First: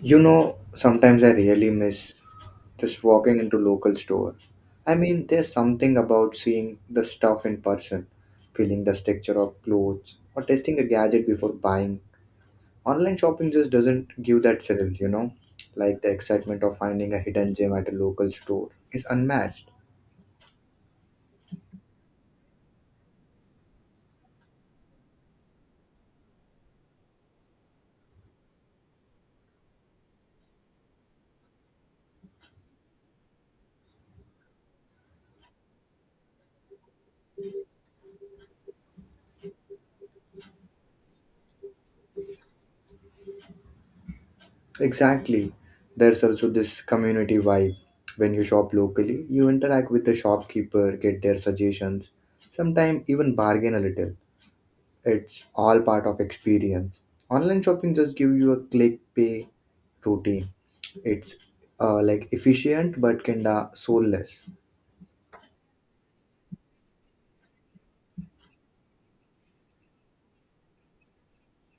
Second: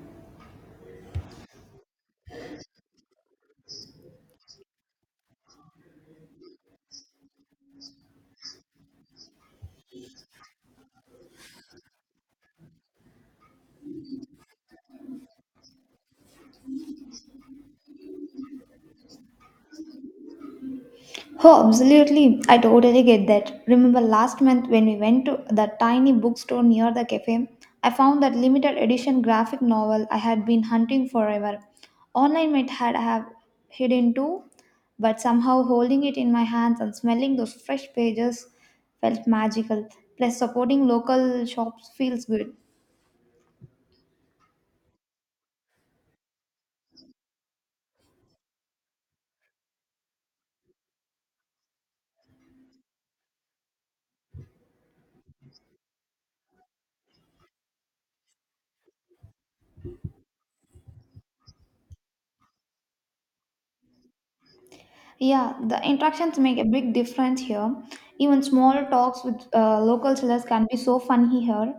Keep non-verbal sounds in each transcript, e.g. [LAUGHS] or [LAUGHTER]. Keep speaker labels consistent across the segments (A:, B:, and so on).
A: You know, sometimes I really miss just walking into local store. There's something about seeing the stuff in person, feeling the texture of clothes, or testing a gadget before buying. Online shopping just doesn't give that thrill, Like the excitement of finding a hidden gem at a local store is unmatched.
B: Oh, absolutely. I totally get that. Remember last month when we went to the tiny bookstore near the cafe, I found that limited edition graphic novel I had been hunting forever. Online might had have hidden too, but somehow holding it in my hands and smelling those fresh pages felt magical. Plus supporting local shops feels good.
A: Exactly. There's also this community vibe. When you shop locally, you interact with the shopkeeper, get their suggestions, sometimes even bargain a little, it's all part of experience. Online shopping just give you a click pay routine. It's Like efficient but kinda soulless.
B: Yeah, the interactions make a big difference here. Even small talks with local sellers can be so funny here.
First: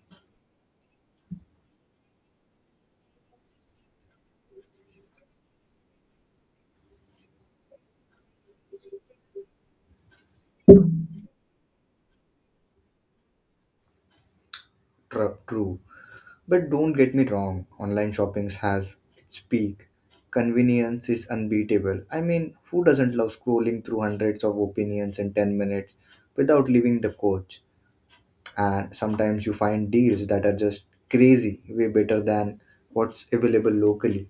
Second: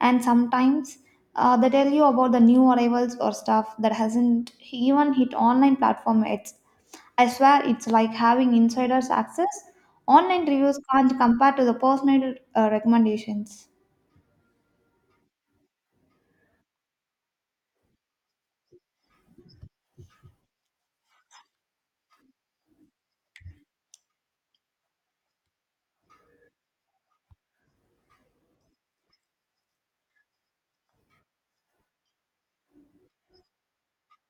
B: And sometimes they tell you about the new arrivals or stuff that hasn't even hit online platform yet. I swear it's like having insider's access. Online reviews can't compare to the personal recommendations.
A: True, but don't get me wrong, online shopping has its peak. Convenience is unbeatable. Who doesn't love scrolling through hundreds of opinions in 10 minutes without leaving the coach? And sometimes you find deals that are just crazy, way better than what's available locally.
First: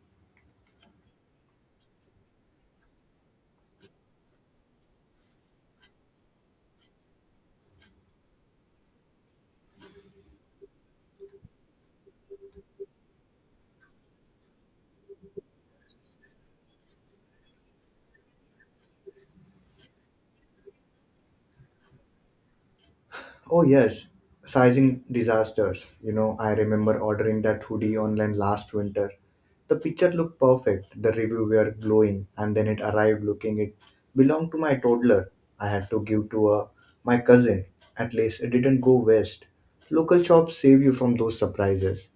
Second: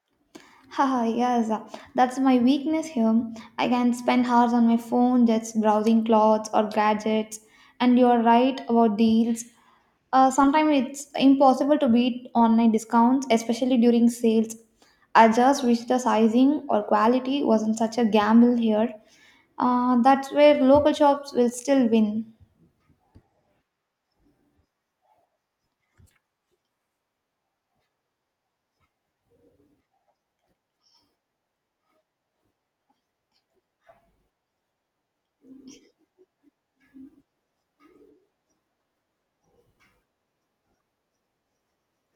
B: Haha, yes, that's my weakness here. I can spend hours on my phone just browsing clothes or gadgets. And you're right about deals. Sometimes it's impossible to beat online discounts, especially during sales. I just wish the sizing or quality wasn't such a gamble here. That's where local shops will still win.
A: Oh yes, sizing disasters. You know, I remember ordering that hoodie online last winter. The picture looked perfect, the review were glowing, and then it arrived looking it belonged to my toddler. I had to give to my cousin. At least it didn't go west. Local shops save you from those surprises.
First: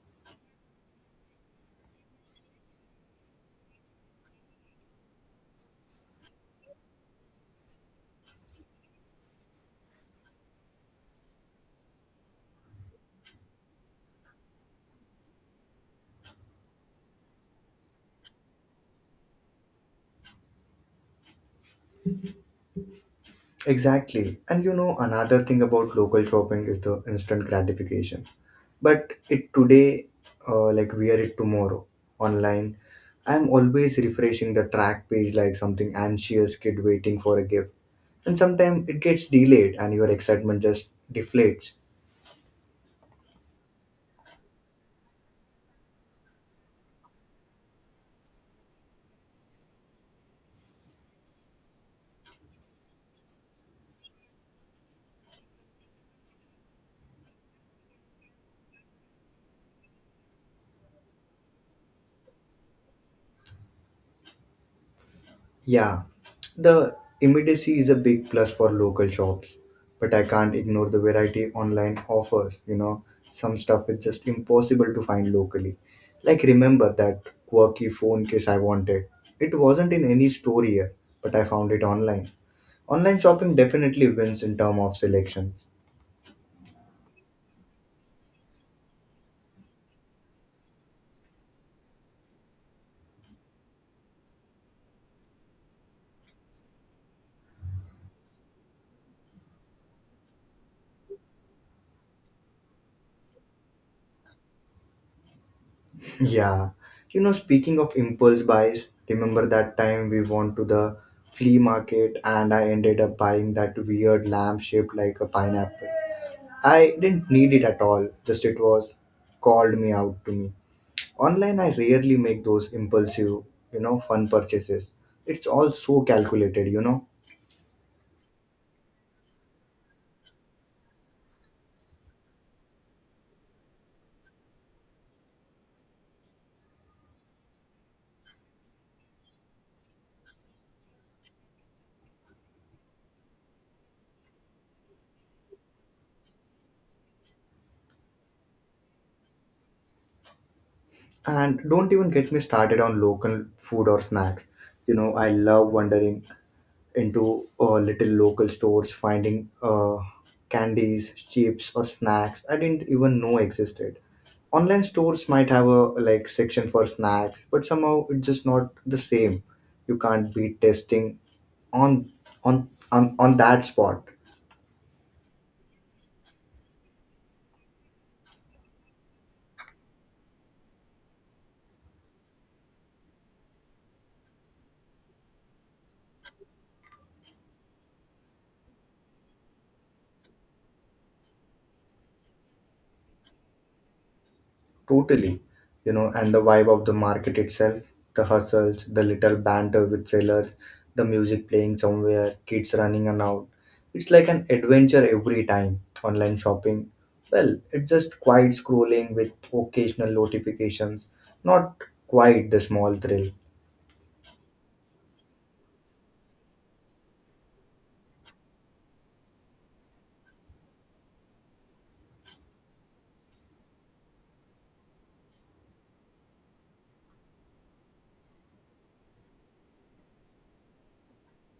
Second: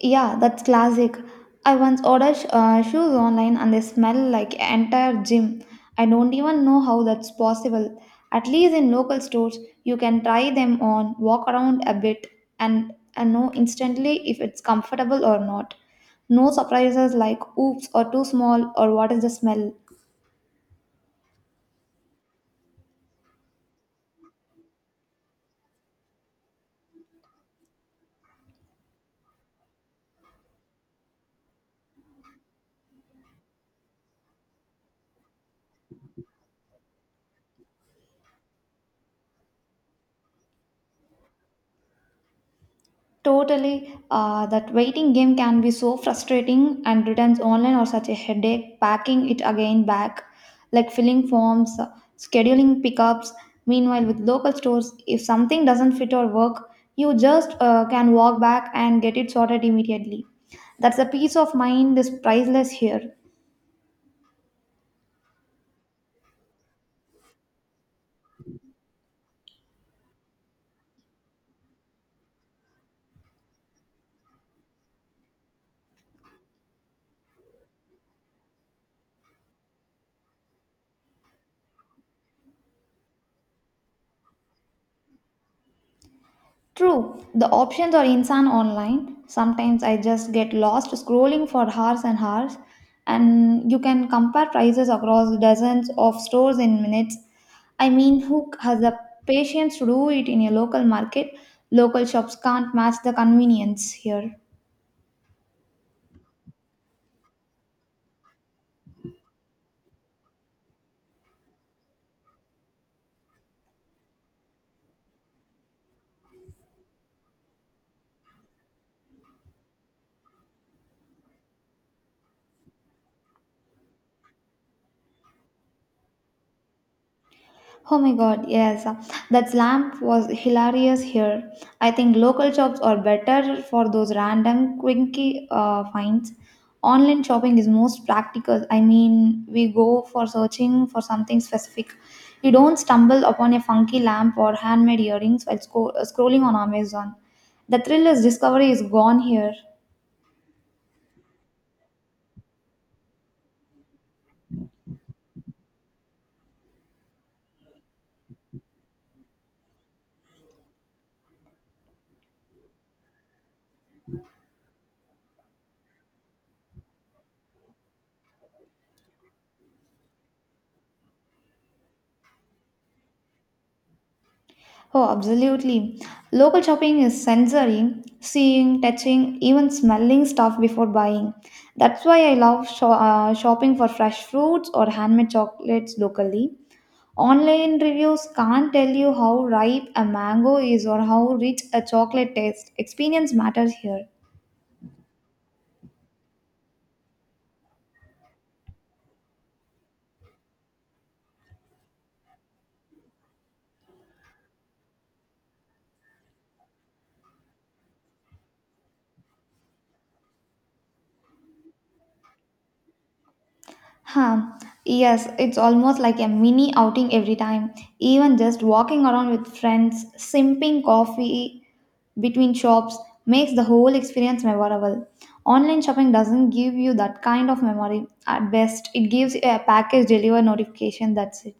B: Yeah, that's classic. I once ordered shoes online and they smell like entire gym. I don't even know how that's possible. At least in local stores, you can try them on, walk around a bit, and know instantly if it's comfortable or not. No surprises like oops or too small or what is the smell.
A: Exactly. And you know, another thing about local shopping is the instant gratification. But it today, like wear it tomorrow. Online, I'm always refreshing the track page like something anxious kid waiting for a gift. And sometimes it gets delayed and your excitement just deflates.
B: Totally, that waiting game can be so frustrating, and returns online are such a headache. Packing it again back, like filling forms, scheduling pickups. Meanwhile, with local stores, if something doesn't fit or work, you just can walk back and get it sorted immediately. That's a peace of mind is priceless here.
A: Yeah, the immediacy is a big plus for local shops, but I can't ignore the variety online offers. You know, some stuff is just impossible to find locally. Like, remember that quirky phone case I wanted? It wasn't in any store here, but I found it online. Online shopping definitely wins in term of selections.
B: True, the options are insane online. Sometimes I just get lost scrolling for hours and hours, and you can compare prices across dozens of stores in minutes. I mean, who has the patience to do it in a local market? Local shops can't match the convenience here.
A: [LAUGHS] Yeah. You know, speaking of impulse buys, remember that time we went to the flea market and I ended up buying that weird lamp shaped like a pineapple. I didn't need it at all, just it was called me out to me. Online, I rarely make those impulsive, fun purchases. It's all so calculated,
B: Oh my god, yes. That lamp was hilarious here. I think local shops are better for those random quirky finds. Online shopping is most practical. I mean, we go for searching for something specific. You don't stumble upon a funky lamp or handmade earrings while scrolling on Amazon. The thrill is discovery is gone here.
A: And don't even get me started on local food or snacks. You know, I love wondering into little local stores, finding candies, chips, or snacks I didn't even know existed. Online stores might have a like section for snacks, but somehow it's just not the same. You can't be testing on on that spot.
B: Oh, absolutely. Local shopping is sensory, seeing, touching, even smelling stuff before buying. That's why I love shopping for fresh fruits or handmade chocolates locally. Online reviews can't tell you how ripe a mango is or how rich a chocolate tastes. Experience matters here.
A: Totally. And the vibe of the market itself, the hustles, the little banter with sellers, the music playing somewhere, kids running around. It's like an adventure every time. Online shopping, well, it's just quiet scrolling with occasional notifications, not quite the small thrill.
B: Huh. Yes, it's almost like a mini outing every time. Even just walking around with friends, sipping coffee between shops makes the whole experience memorable. Online shopping doesn't give you that kind of memory. At best, it gives you a package deliver notification, that's it.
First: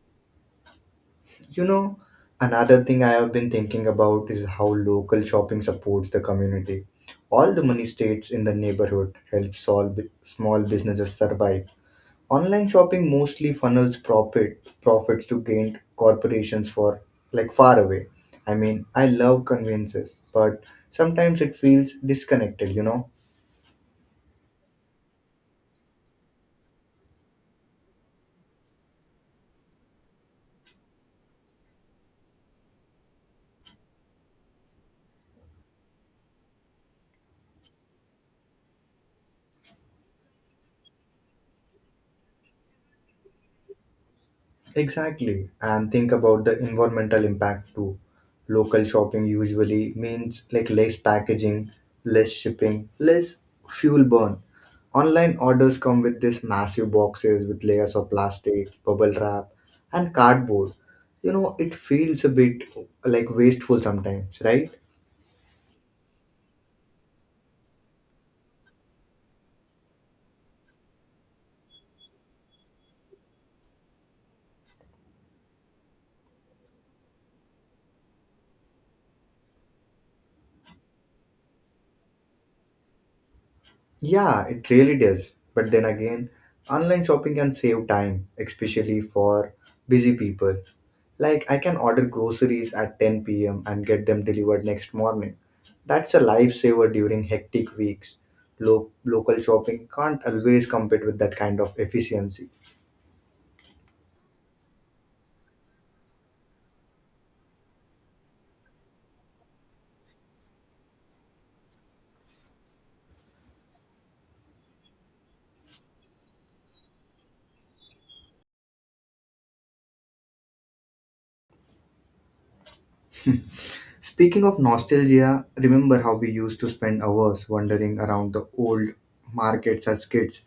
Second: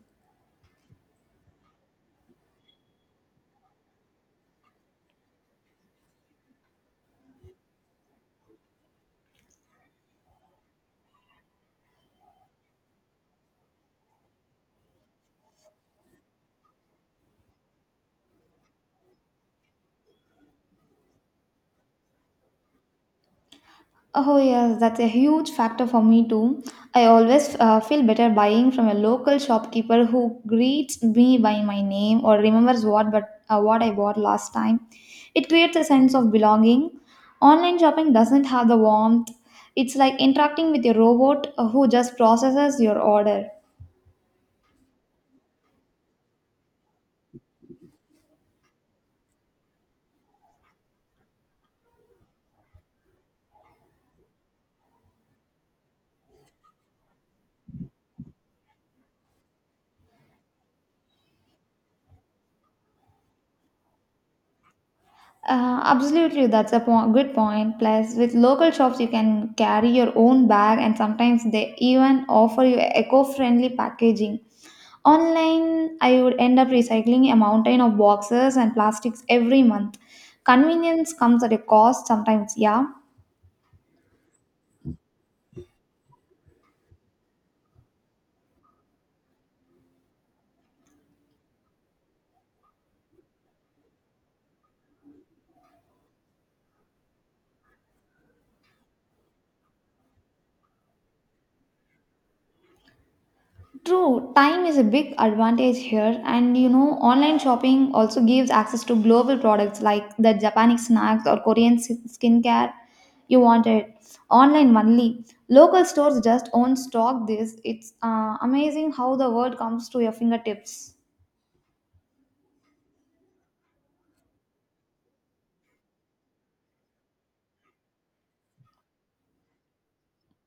A: You know, another thing I have been thinking about is how local shopping supports the community. All the money stays in the neighborhood, helps solve small businesses survive. Online shopping mostly funnels profits to gained corporations for like far away. I love conveniences, but sometimes it feels disconnected,
B: Oh, yes, that's a huge factor for me too. I always feel better buying from a local shopkeeper who greets me by my name or remembers what I bought last time. It creates a sense of belonging. Online shopping doesn't have the warmth. It's like interacting with a robot who just processes your order.
A: Exactly. And think about the environmental impact too. Local shopping usually means like less packaging, less shipping, less fuel burn. Online orders come with these massive boxes with layers of plastic, bubble wrap, and cardboard. You know, it feels a bit like wasteful sometimes, right?
B: Absolutely, that's a good point. Plus, with local shops, you can carry your own bag, and sometimes they even offer you eco friendly packaging. Online, I would end up recycling a mountain of boxes and plastics every month. Convenience comes at a cost sometimes, yeah.
A: Yeah, it really does. But then again, online shopping can save time, especially for busy people. Like, I can order groceries at 10 p.m. and get them delivered next morning. That's a lifesaver during hectic weeks. Local shopping can't always compete with that kind of efficiency.
B: True, time is a big advantage here, and you know, online shopping also gives access to global products like the Japanese snacks or Korean skincare you wanted. Online only. Local stores just own stock this. It's amazing how the world comes to your fingertips.
A: Speaking of nostalgia, remember how we used to spend hours wandering around the old markets as kids,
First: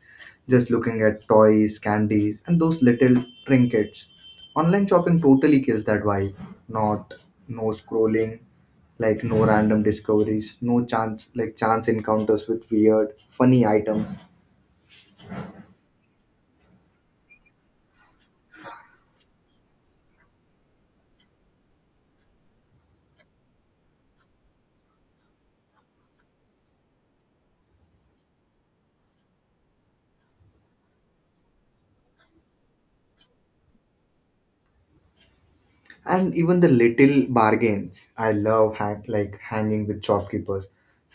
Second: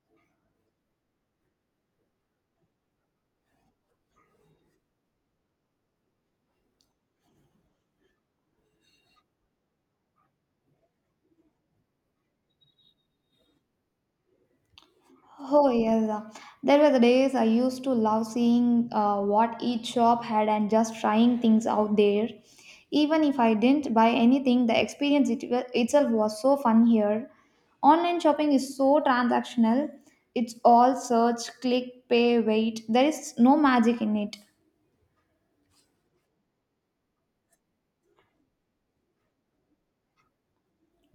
A: just looking at toys, candies, and those little trinkets. Online shopping totally kills that vibe. Not No scrolling, like no random discoveries, no chance encounters with weird, funny items.
B: Oh yes, there were the days I used to love seeing what each shop had and just trying things out there. Even if I didn't buy anything, the experience it, itself was so fun here. Online shopping is so transactional. It's all search, click, pay, wait. There is no magic in it.
A: And even the little bargains, I love hanging with shopkeepers.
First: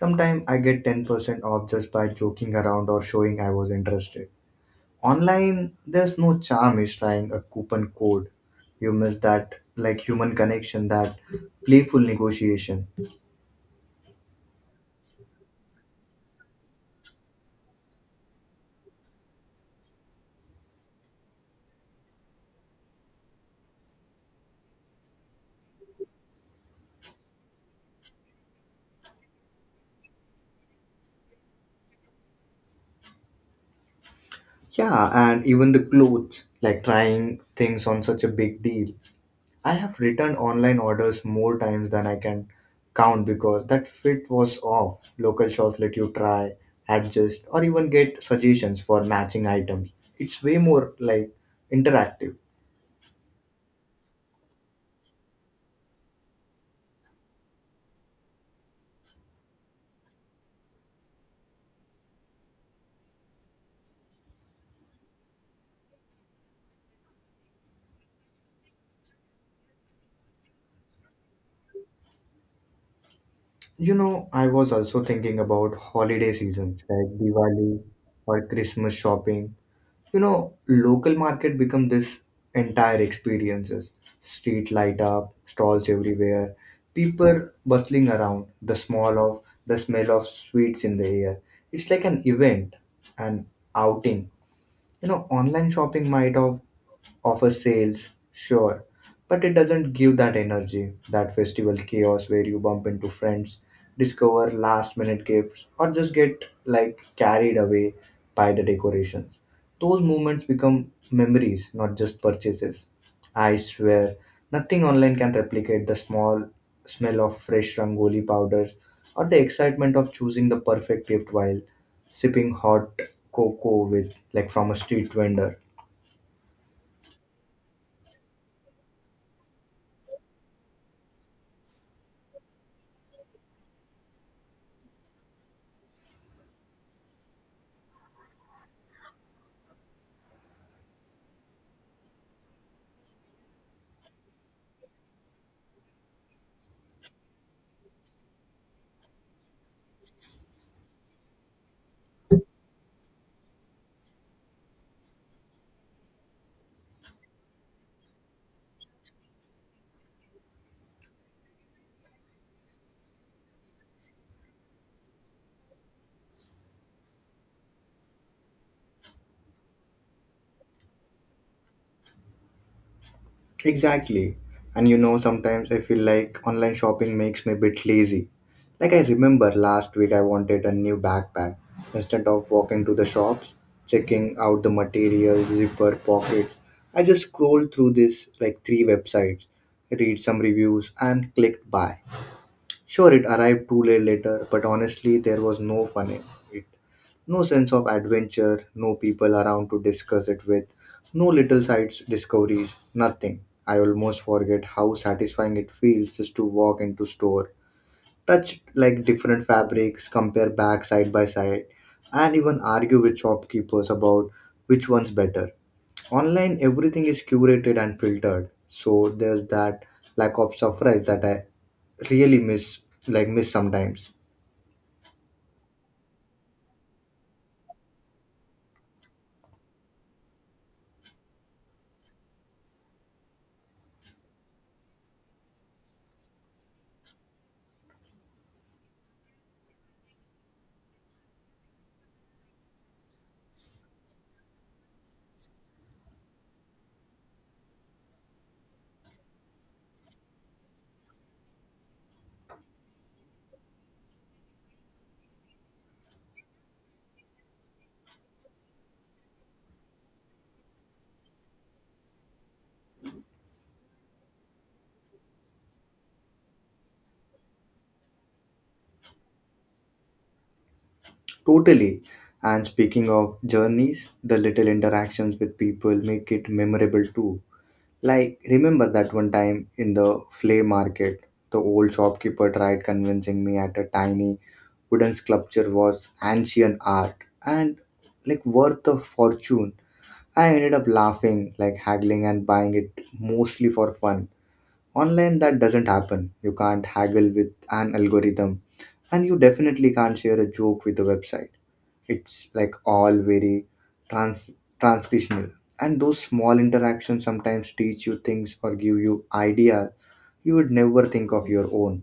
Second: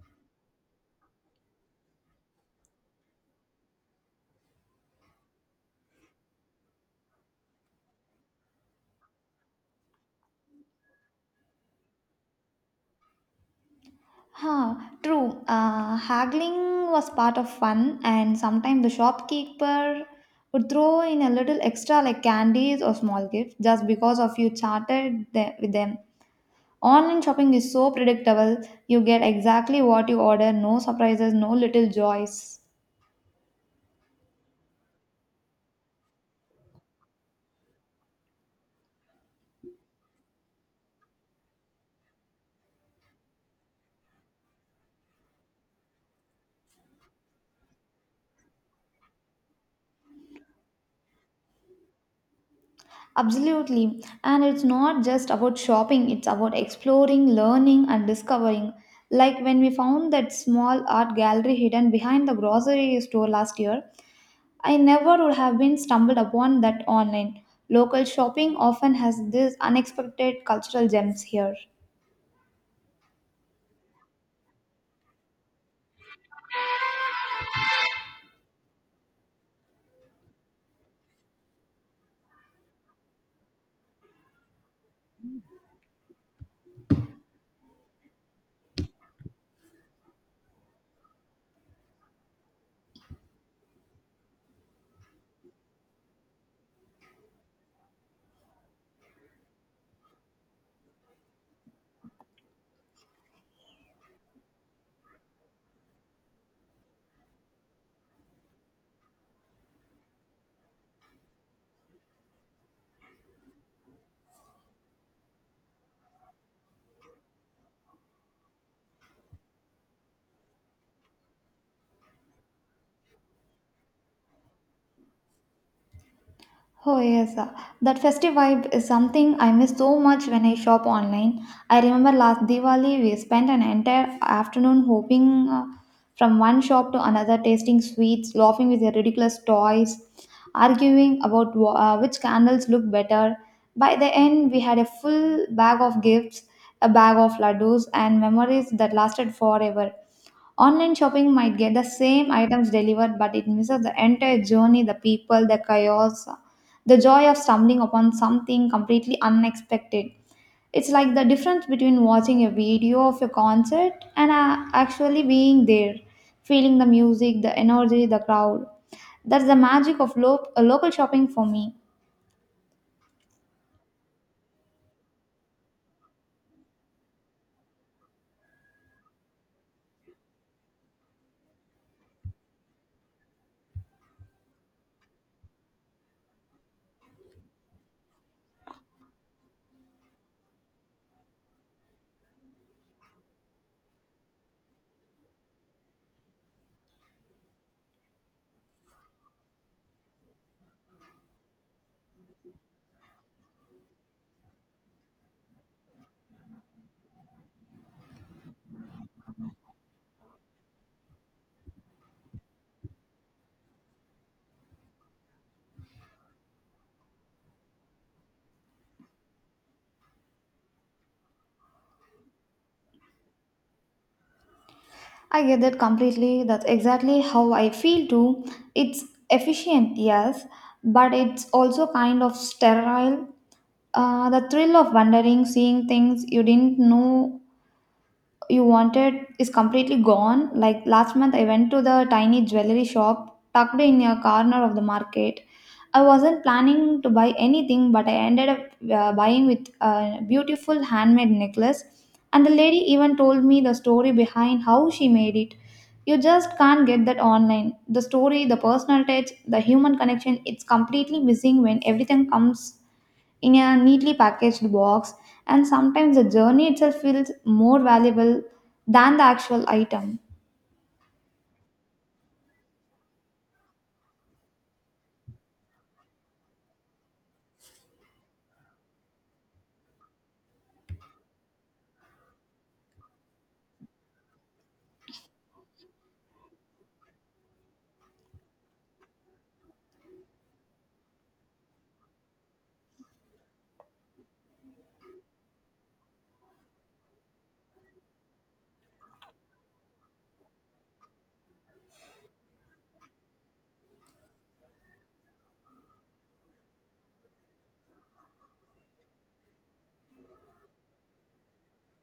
A: Sometimes I get 10% off just by joking around or showing I was interested. Online, there's no charm is trying a coupon code. You miss that like human connection, that playful negotiation.
B: Huh, true. Haggling was part of fun, and sometimes the shopkeeper would throw in a little extra, like candies or small gifts, just because of you with them. Online shopping is so predictable; you get exactly what you order, no surprises, no little joys.
A: Yeah, and even the clothes, like trying things on such a big deal. I have returned online orders more times than I can count because that fit was off. Local shops let you try, adjust, or even get suggestions for matching items. It's way more interactive.
B: Absolutely, and it's not just about shopping; it's about exploring, learning, and discovering. Like when we found that small art gallery hidden behind the grocery store last year, I never would have been stumbled upon that online. Local shopping often has these unexpected cultural gems here.
A: You know, I was also thinking about holiday seasons like Diwali or Christmas shopping. You know, local market become this entire experiences. Street light up, stalls everywhere, people bustling around, the smell of sweets in the air. It's like an event, an outing. You know, online shopping might have offer sales, sure, but it doesn't give that energy, that festival chaos where you bump into friends, discover last minute gifts, or just get like carried away by the decorations. Those moments become memories, not just purchases. I swear, nothing online can replicate the small smell of fresh rangoli powders or the excitement of choosing the perfect gift while sipping hot cocoa with from a street vendor.
B: Oh yes, that festive vibe is something I miss so much when I shop online. I remember last Diwali we spent an entire afternoon hopping from one shop to another, tasting sweets, laughing with their ridiculous toys, arguing about which candles look better. By the end, we had a full bag of gifts, a bag of laddus, and memories that lasted forever. Online shopping might get the same items delivered, but it misses the entire journey, the people, the chaos, the joy of stumbling upon something completely unexpected. It's like the difference between watching a video of a concert and actually being there, feeling the music, the energy, the crowd. That's the magic of local shopping for me.
A: Exactly. And you know, sometimes I feel like online shopping makes me a bit lazy. Like I remember last week I wanted a new backpack. Instead of walking to the shops, checking out the materials, zipper, pockets, I just scrolled through this like three websites, read some reviews and clicked buy. Sure it arrived 2 days later, but honestly there was no fun in it. No sense of adventure, no people around to discuss it with, no little side discoveries, nothing. I almost forget how satisfying it feels just to walk into store, touch like different fabrics, compare back side by side, and even argue with shopkeepers about which one's better. Online everything is curated and filtered, so there's that lack of surprise that I really miss sometimes.
B: I get that completely. That's exactly how I feel too. It's efficient, yes, but it's also kind of sterile. The thrill of wandering, seeing things you didn't know you wanted, is completely gone. Like last month, I went to the tiny jewelry shop tucked in a corner of the market. I wasn't planning to buy anything, but I ended up buying with a beautiful handmade necklace. And the lady even told me the story behind how she made it. You just can't get that online. The story, the personal touch, the human connection, it's completely missing when everything comes in a neatly packaged box, and sometimes the journey itself feels more valuable than the actual item.
A: Totally. And speaking of journeys, the little interactions with people make it memorable too. Like, remember that one time in the flea market, the old shopkeeper tried convincing me at a tiny wooden sculpture was ancient art and like worth a fortune. I ended up laughing, like haggling, and buying it mostly for fun. Online, that doesn't happen. You can't haggle with an algorithm, and you definitely can't share a joke with a website. It's like all very trans- transcriptional. And those small interactions sometimes teach you things or give you ideas you would never think of your own.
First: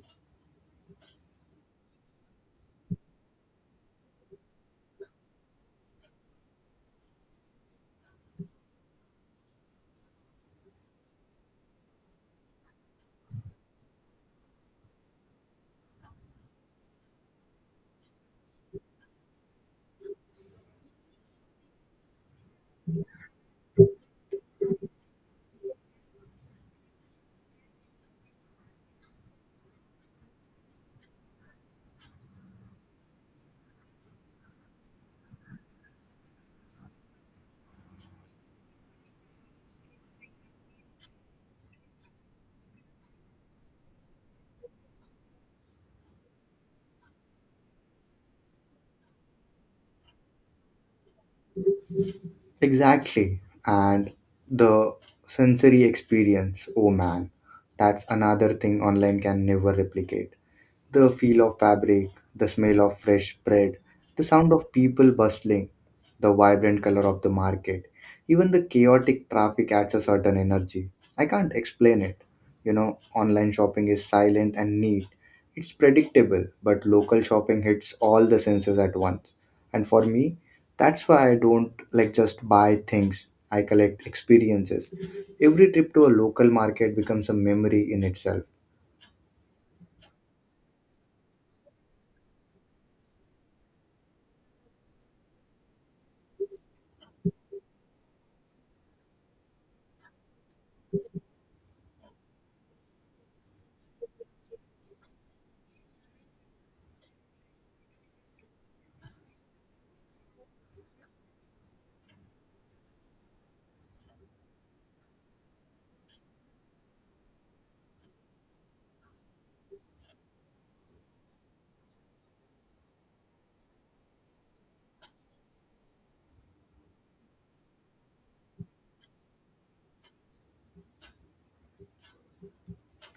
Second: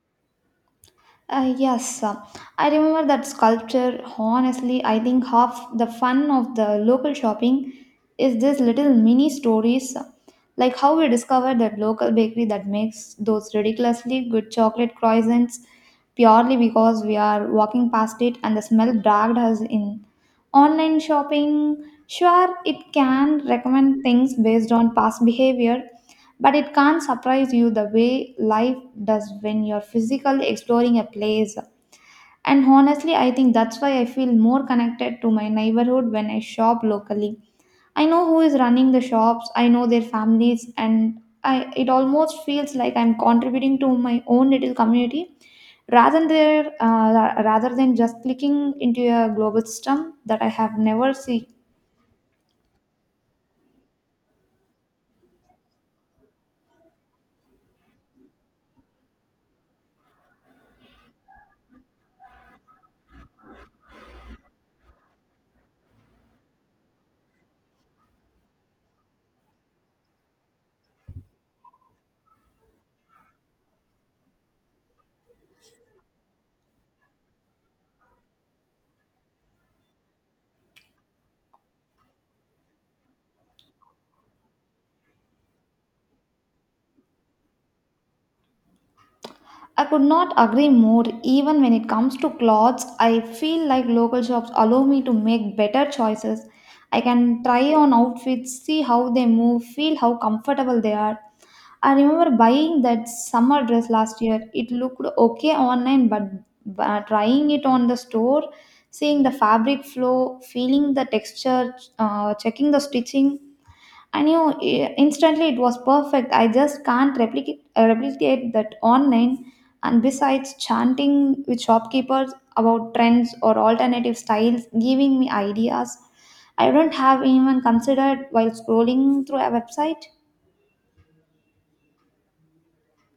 B: Yes, I remember that sculpture. Honestly, I think half the fun of the local shopping is these little mini stories, like how we discovered that local bakery that makes those ridiculously good chocolate croissants purely because we are walking past it and the smell dragged us in. Online shopping, sure, it can recommend things based on past behavior, but it can't surprise you the way life does when you're physically exploring a place. And honestly, I think that's why I feel more connected to my neighborhood when I shop locally. I know who is running the shops, I know their families, and I, it almost feels like I'm contributing to my own little community rather than just clicking into a global system that I have never seen.
A: Exactly. And the sensory experience, oh man, that's another thing online can never replicate. The feel of fabric, the smell of fresh bread, the sound of people bustling, the vibrant color of the market, even the chaotic traffic adds a certain energy. I can't explain it. You know, online shopping is silent and neat. It's predictable, but local shopping hits all the senses at once. And for me, that's why I don't like just buy things. I collect experiences. Every trip to a local market becomes a memory in itself.
B: I could not agree more. Even when it comes to clothes, I feel like local shops allow me to make better choices. I can try on outfits, see how they move, feel how comfortable they are. I remember buying that summer dress last year. It looked okay online, but trying it on the store, seeing the fabric flow, feeling the texture, checking the stitching, I knew instantly it was perfect. I just can't replicate that online. And besides chanting with shopkeepers about trends or alternative styles, giving me ideas I don't have even considered while scrolling through a website.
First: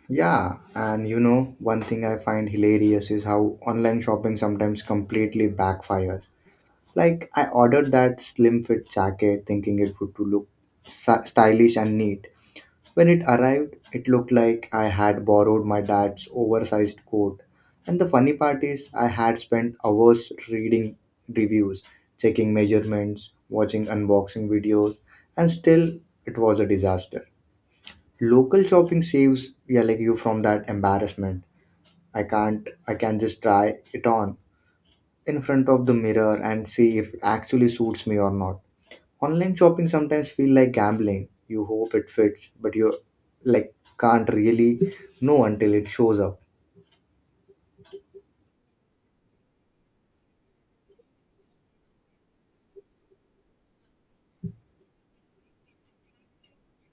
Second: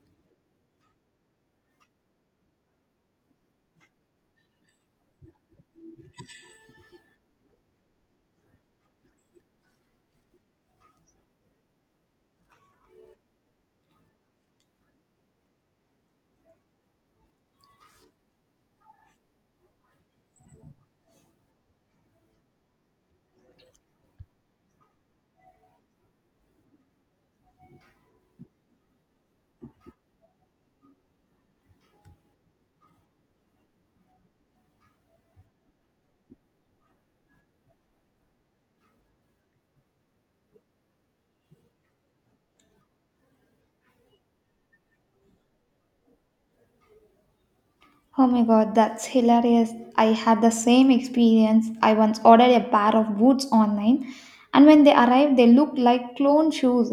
A: Yeah, and you know, one thing I find hilarious is how online shopping sometimes completely backfires. Like, I ordered that slim fit jacket thinking it would to look stylish and neat. When it arrived, it looked like I had borrowed my dad's oversized coat. And the funny part is, I had spent hours reading reviews, checking measurements, watching unboxing videos, and still it was a disaster. Local shopping saves, yeah, like you from that embarrassment. I can't I can just try it on in front of the mirror and see if it actually suits me or not. Online shopping sometimes feel like gambling. You hope it fits, but you can't really know until it shows up.
B: Oh my god, that's hilarious. I had the same experience. I once ordered a pair of boots online, and when they arrived, they looked like clone shoes.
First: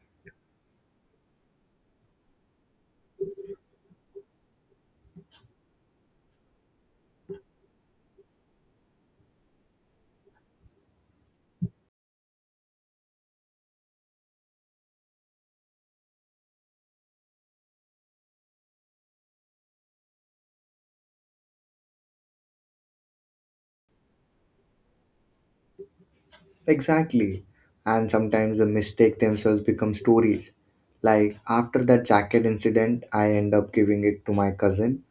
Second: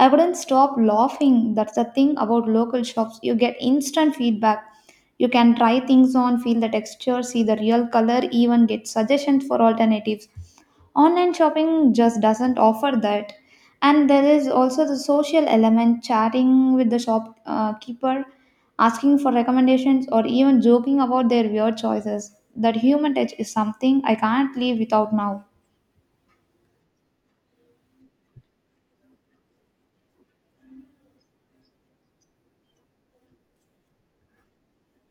B: I wouldn't stop laughing. That's the thing about local shops. You get instant feedback. You can try things on, feel the texture, see the real color, even get suggestions for alternatives. Online shopping just doesn't offer that. And there is also the social element, chatting with the shopkeeper, asking for recommendations, or even joking about their weird choices. That human touch is something I can't live without now.
A: Exactly. And sometimes the mistake themselves become stories. Like after that jacket incident, I end up giving it to my cousin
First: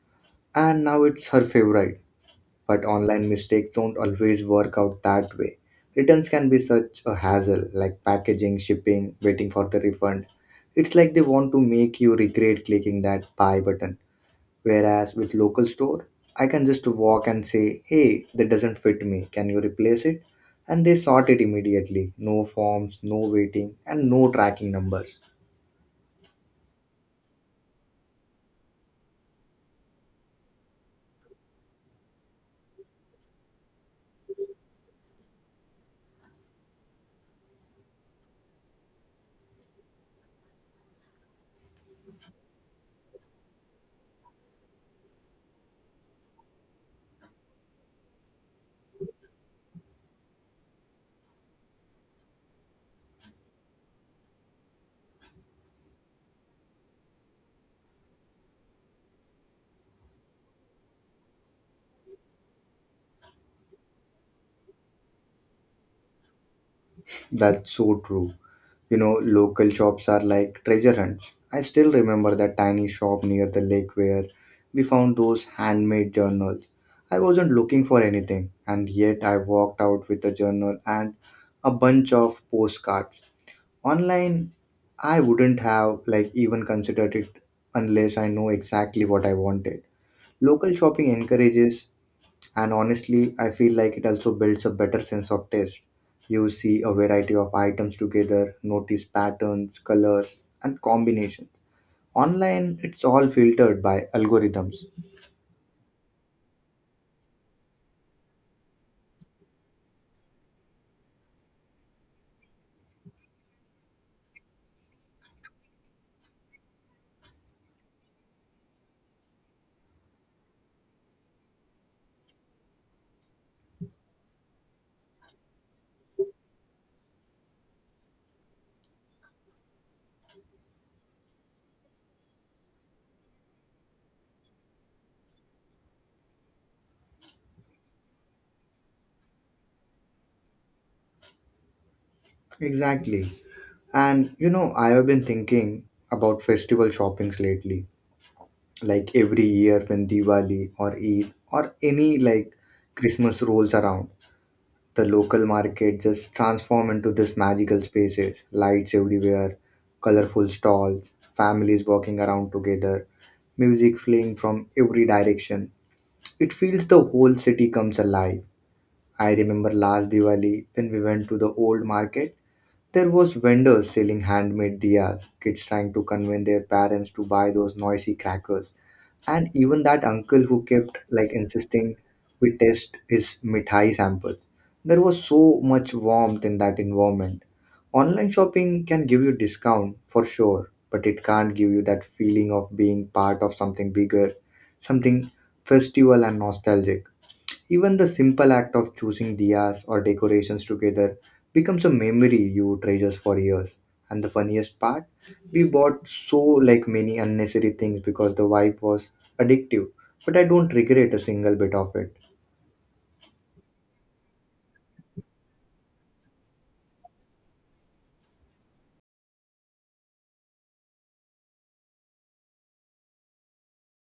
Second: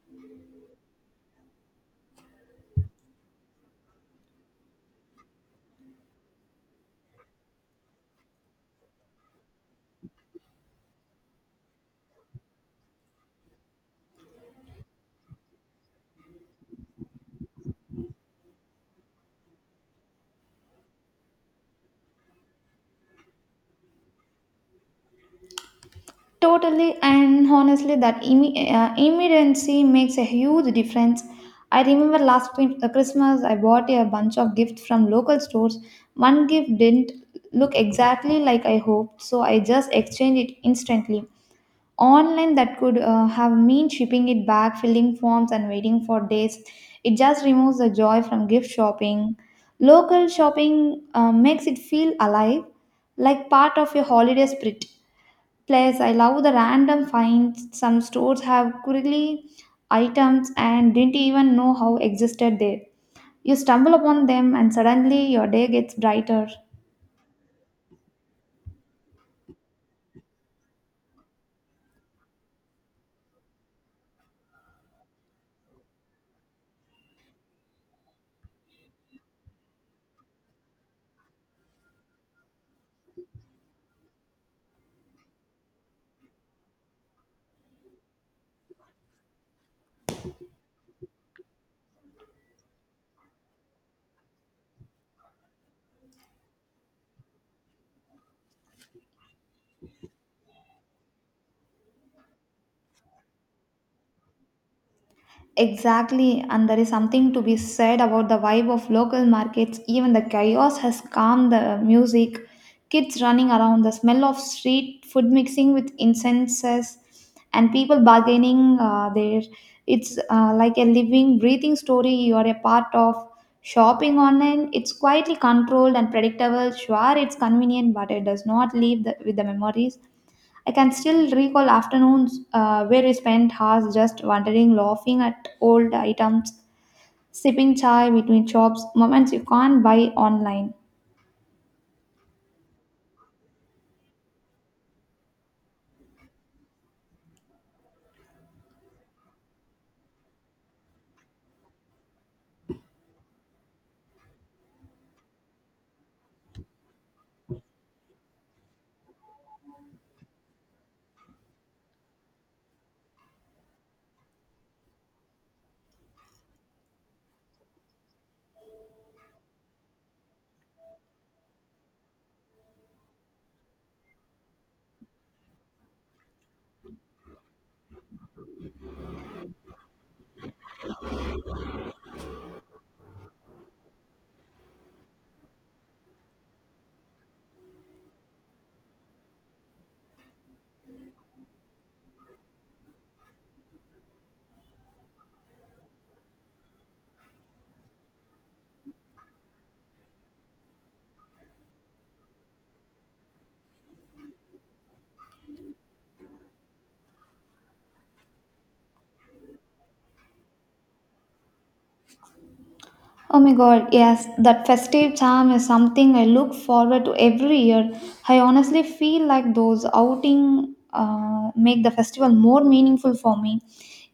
A: and now it's her favorite, but online mistakes don't always work out that way. Returns can be such a hassle, like packaging, shipping, waiting for the refund. It's like they want to make you regret clicking that buy button. Whereas with local store, I can just walk and say, hey, that doesn't fit me. Can you replace it? And they sort it immediately. No forms, no waiting, and no tracking numbers.
B: Totally and honestly, that immediacy makes a huge difference. I remember last Christmas, I bought a bunch of gifts from local stores. One gift didn't look exactly like I hoped, so I just exchanged it instantly. Online, that could have mean shipping it back, filling forms, and waiting for days. It just removes the joy from gift shopping. Local shopping makes it feel alive, like part of your holiday spirit. Plus, I love the random finds. Some stores have quirky items and didn't even know how existed there. You stumble upon them, and suddenly your day gets brighter.
A: That's so true. You know, local shops are like treasure hunts. I still remember that tiny shop near the lake where we found those handmade journals. I wasn't looking for anything, and yet I walked out with a journal and a bunch of postcards. Online, I wouldn't have even considered it unless I know exactly what I wanted. Local shopping encourages, and honestly I feel like it also builds a better sense of taste. You see a variety of items together, notice patterns, colors and combinations. Online it's all filtered by algorithms.
B: Exactly, and there is something to be said about the vibe of local markets. Even the chaos has calmed the music, kids running around, the smell of street food mixing with incenses, and people bargaining there. It's like a living, breathing story you are a part of. Shopping online, it's quietly controlled and predictable. Sure, it's convenient, but it does not leave the, with the memories I can still recall afternoons where we spent hours just wandering, laughing at old items, sipping chai between shops, moments you can't buy online.
A: Exactly. And you know, I have been thinking about festival shoppings lately. Like every year when Diwali or Eid or any like Christmas rolls around, the local market just transform into this magical spaces, lights everywhere, colorful stalls, families walking around together, music fleeing from every direction. It feels the whole city comes alive. I remember last Diwali when we went to the old market, there was vendors selling handmade diyas, kids trying to convince their parents to buy those noisy crackers, and even that uncle who kept like insisting we test his mithai sample. There was so much warmth in that environment. Online shopping can give you discount for sure, but it can't give you that feeling of being part of something bigger, something festival and nostalgic. Even the simple act of choosing diyas or decorations together becomes a memory you treasures for years. And the funniest part, we bought so like many unnecessary things because the vibe was addictive, but I don't regret a single bit of it.
B: Oh my god, yes, that festive charm is something I look forward to every year. I honestly feel like those outing make the festival more meaningful for me.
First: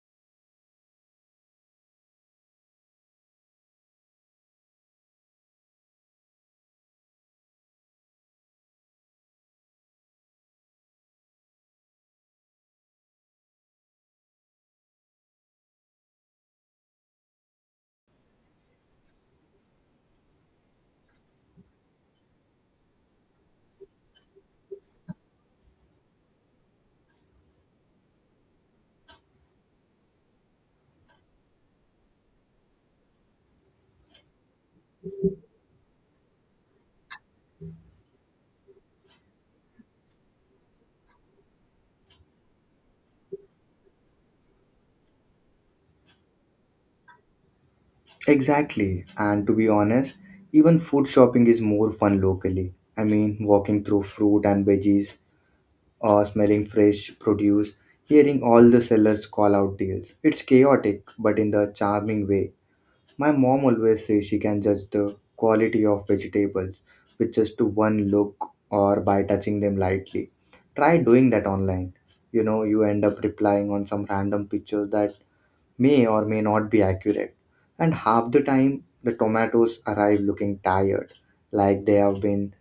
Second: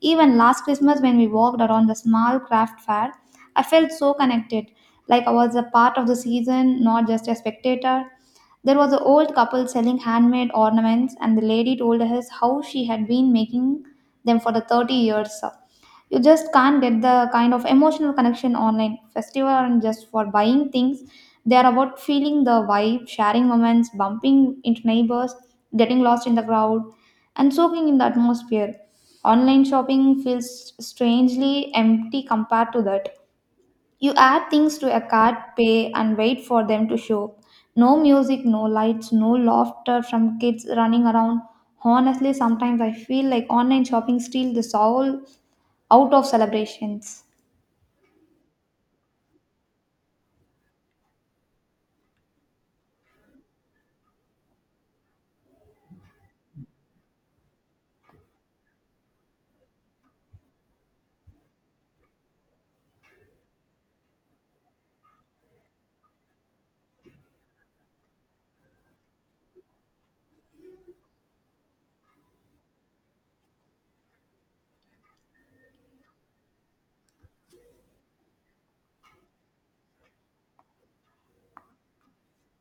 B: Even last Christmas when we walked around the small craft fair, I felt so connected, like I was a part of the season, not just a spectator. There was an old couple selling handmade ornaments, and the lady told us how she had been making them for the 30 years. You just can't get the kind of emotional connection online. Festival aren't just for buying things, they are about feeling the vibe, sharing moments, bumping into neighbors, getting lost in the crowd, and soaking in the atmosphere. Online shopping feels strangely empty compared to that. You add things to a cart, pay, and wait for them to show. No music, no lights, no laughter from kids running around. Honestly, sometimes I feel like online shopping steals the soul out of celebrations.
A: Exactly. And to be honest, even food shopping is more fun locally. I mean, walking through fruit and veggies, or smelling fresh produce, hearing all the sellers call out deals. It's chaotic, but in the charming way. My mom always says she can judge the quality of vegetables with just one look or by touching them lightly. Try doing that online. You know, you end up replying on some random pictures that may or may not be accurate. And half the time, the tomatoes arrive looking tired, like they have been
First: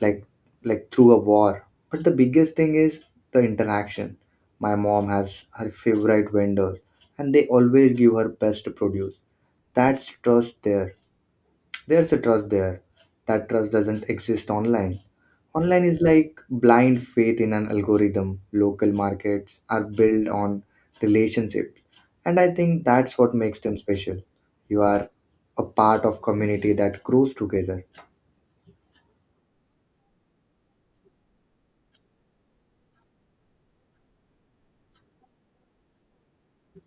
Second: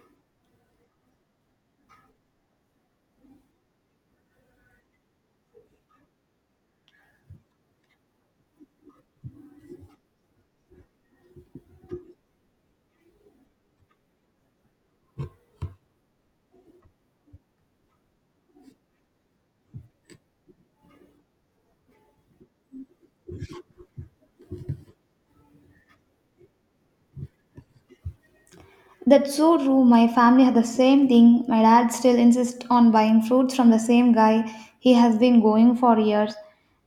A: like like through a war. But the biggest thing is the interaction. My mom has her favorite vendors and they always give her best produce. That's trust there there's a trust there. That trust doesn't exist online. Online is like blind faith in an algorithm. Local markets are built on relationships, and I think that's what makes them special. You are a part of community that grows together.
B: That's so true. My family had the same thing. My dad still insists on buying fruits from the same guy he has been going for years.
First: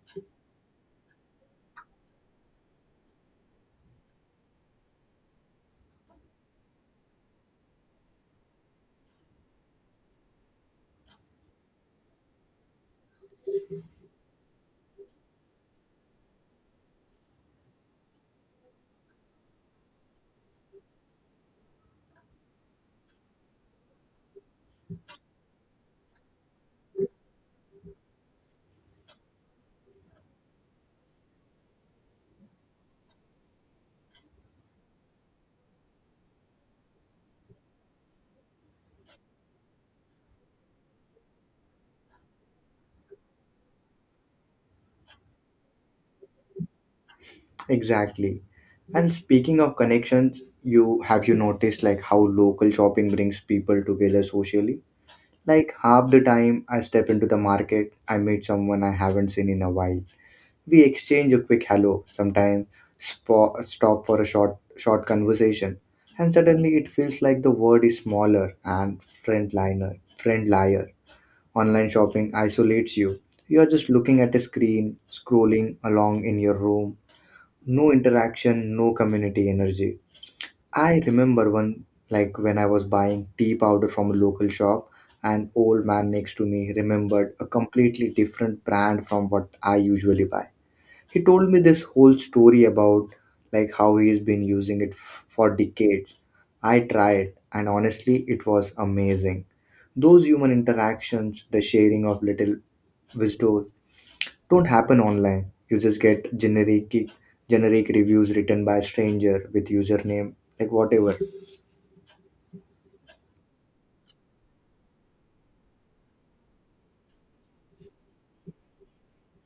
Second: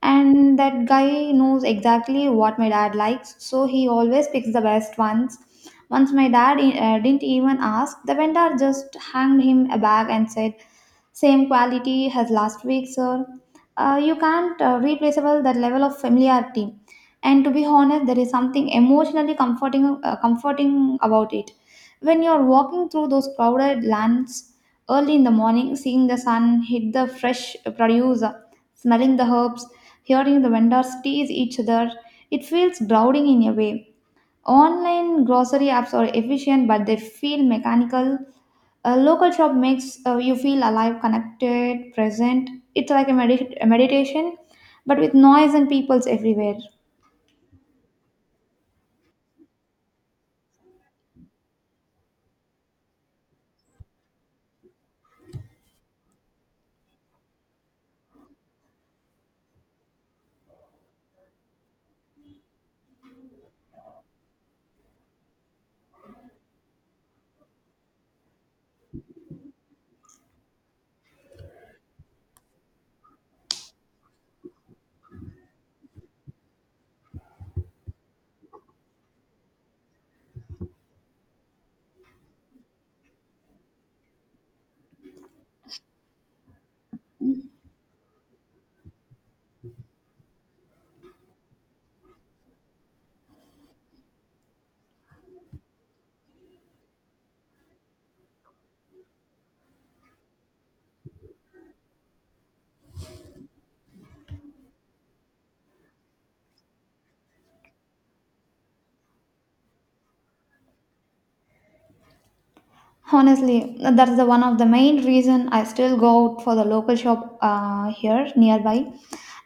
B: And that guy knows exactly what my dad likes, so he always picks the best ones. Once my dad didn't even ask, the vendor just hanged him a bag and said, same quality as last week, sir. You can't replaceable that level of familiarity. And to be honest, there is something emotionally comforting, comforting about it. When you're walking through those crowded lands early in the morning, seeing the sun hit the fresh produce, smelling the herbs, hearing the vendors tease each other, it feels grounding in a way. Online grocery apps are efficient, but they feel mechanical. A local shop makes you feel alive, connected, present. It's like a, a meditation, but with noise and peoples everywhere.
A: Exactly. And speaking of connections, you have you noticed like how local shopping brings people together socially? Like half the time I step into the market, I meet someone I haven't seen in a while. We exchange a quick hello, sometimes stop for a short conversation, and suddenly it feels like the world is smaller and friendlier. Online shopping isolates you. You are just looking at a screen, scrolling along in your room. No interaction, no community energy. I remember one, like when I was buying tea powder from a local shop, an old man next to me remembered a completely different brand from what I usually buy. He told me this whole story about like how he's been using it for decades. I tried, and honestly it was amazing. Those human interactions, the sharing of little wisdom, don't happen online. You just get generic reviews written by a stranger with username like whatever.
B: Honestly, that's the one of the main reason I still go out for the local shop here nearby.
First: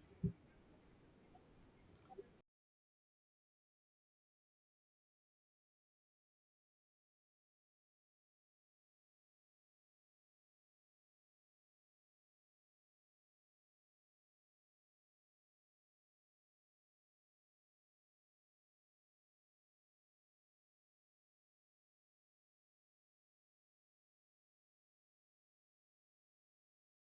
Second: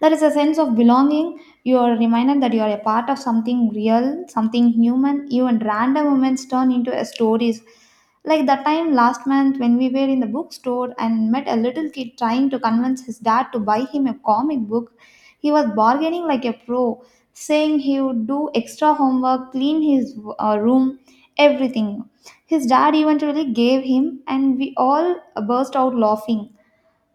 B: There is a sense of belonging. You are reminded that you are a part of something real, something human. Even random moments turn into a stories. Like that time last month when we were in the bookstore and met a little kid trying to convince his dad to buy him a comic book. He was bargaining like a pro, saying he would do extra homework, clean his room, everything his dad eventually gave him, and we all burst out laughing.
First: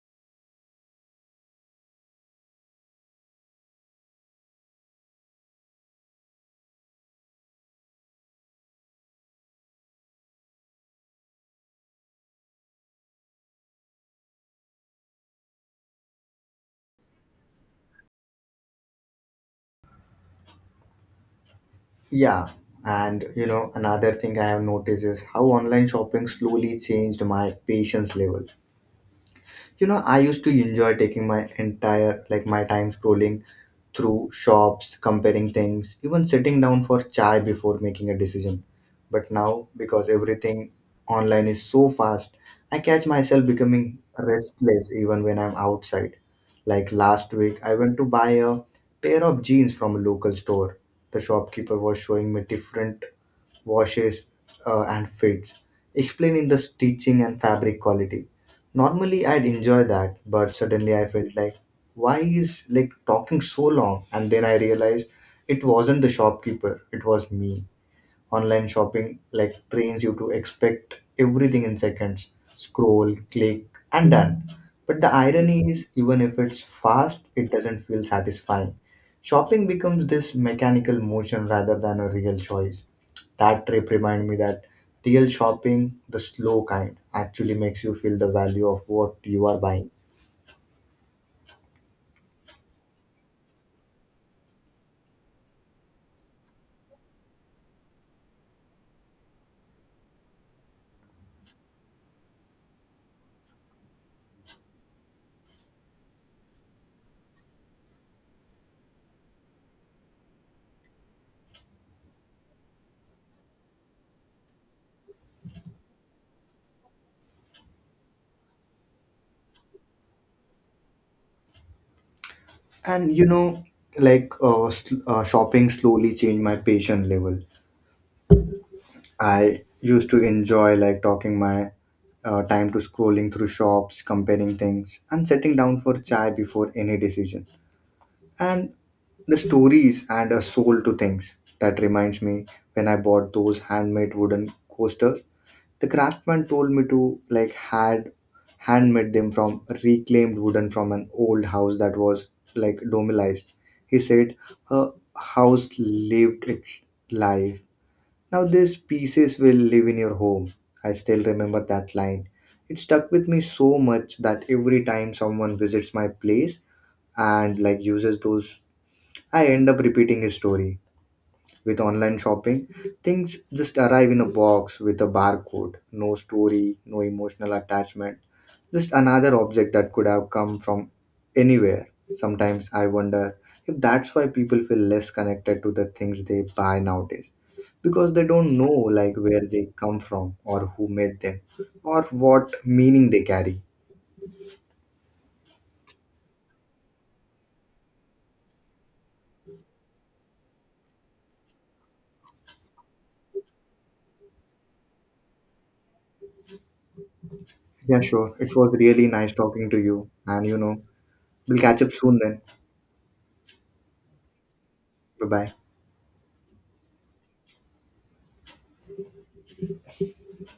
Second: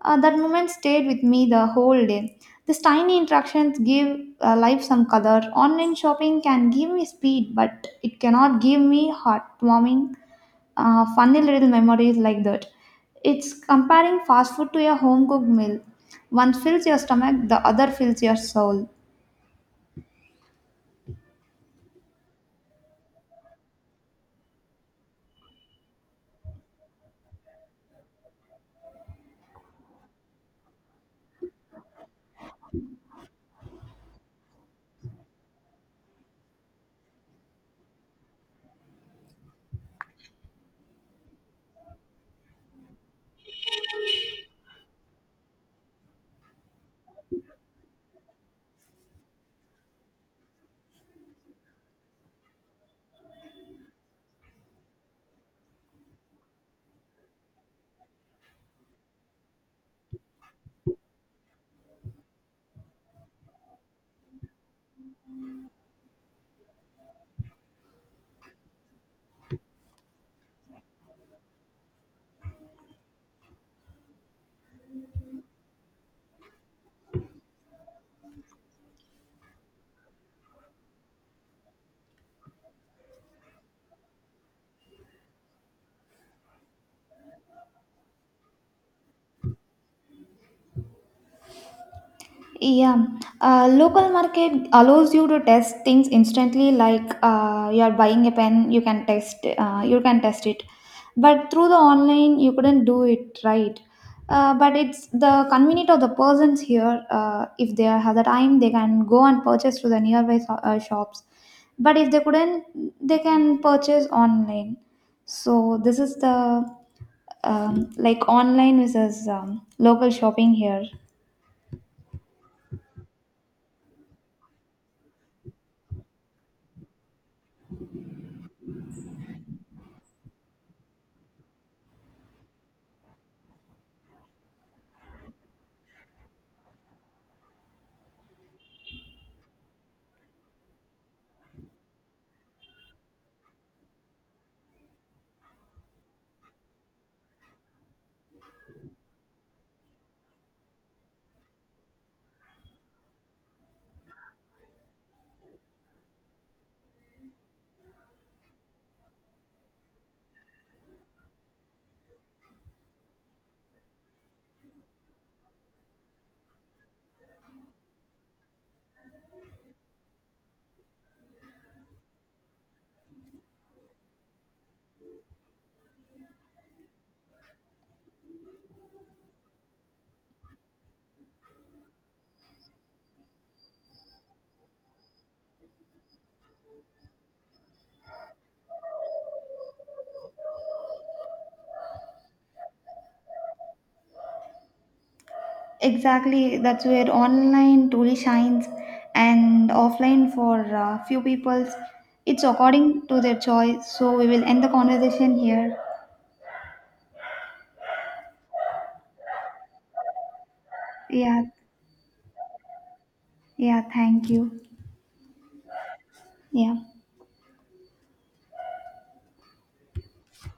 B: That moment stayed with me the whole day. These tiny interactions give life some color. Online shopping can give me speed, but it cannot give me heartwarming, funny little memories like that. It's comparing fast food to a home cooked meal. One fills your stomach, the other fills your soul.
A: Yeah, and you know, another thing I have noticed is how online shopping slowly changed my patience level. You know, I used to enjoy taking my entire, like my time, scrolling through shops, comparing things, even sitting down for chai before making a decision. But now, because everything online is so fast, I catch myself becoming restless even when I'm outside. Like last week I went to buy a pair of jeans from a local store. The shopkeeper was showing me different washes, and fits, explaining the stitching and fabric quality. Normally I'd enjoy that, but suddenly I felt like, why is like talking so long? And then I realized it wasn't the shopkeeper, it was me. Online shopping like trains you to expect everything in seconds. Scroll, click, and done. But the irony is, even if it's fast, it doesn't feel satisfying. Shopping becomes this mechanical motion rather than a real choice. That trip reminded me that real shopping, the slow kind, actually makes you feel the value of what you are buying.
B: Yeah, local market allows you to test things instantly. Like you are buying a pen, you can test, you can test it. But through the online, you couldn't do it right. But it's the convenient of the persons here. If they have the time, they can go and purchase to the nearby shops. But if they couldn't, they can purchase online. So this is the like online versus local shopping here.
A: And you know, like shopping slowly changed my patience level. I used to enjoy like talking my time to scrolling through shops, comparing things, and sitting down for chai before any decision. And the stories and a soul to things. That reminds me, when I bought those handmade wooden coasters, the craftsman told me to like had handmade them from reclaimed wooden from an old house that was like domilized. He said, her house lived its life, now these pieces will live in your home. I still remember that line. It stuck with me so much that every time someone visits my place and like uses those, I end up repeating his story. With online shopping, things just arrive in a box with a barcode, no story, no emotional attachment, just another object that could have come from anywhere. Sometimes I wonder if that's why people feel less connected to the things they buy nowadays, because they don't know like where they come from or who made them or what meaning they carry.
B: Exactly, that's where online truly shines, and offline for few people's, it's according to their choice. So we will end the conversation here.
A: Yeah, sure. It was really nice talking to you and you know,
B: Yeah,
A: We'll catch up soon then.
B: yeah, thank you.
A: Bye bye.
B: Yeah.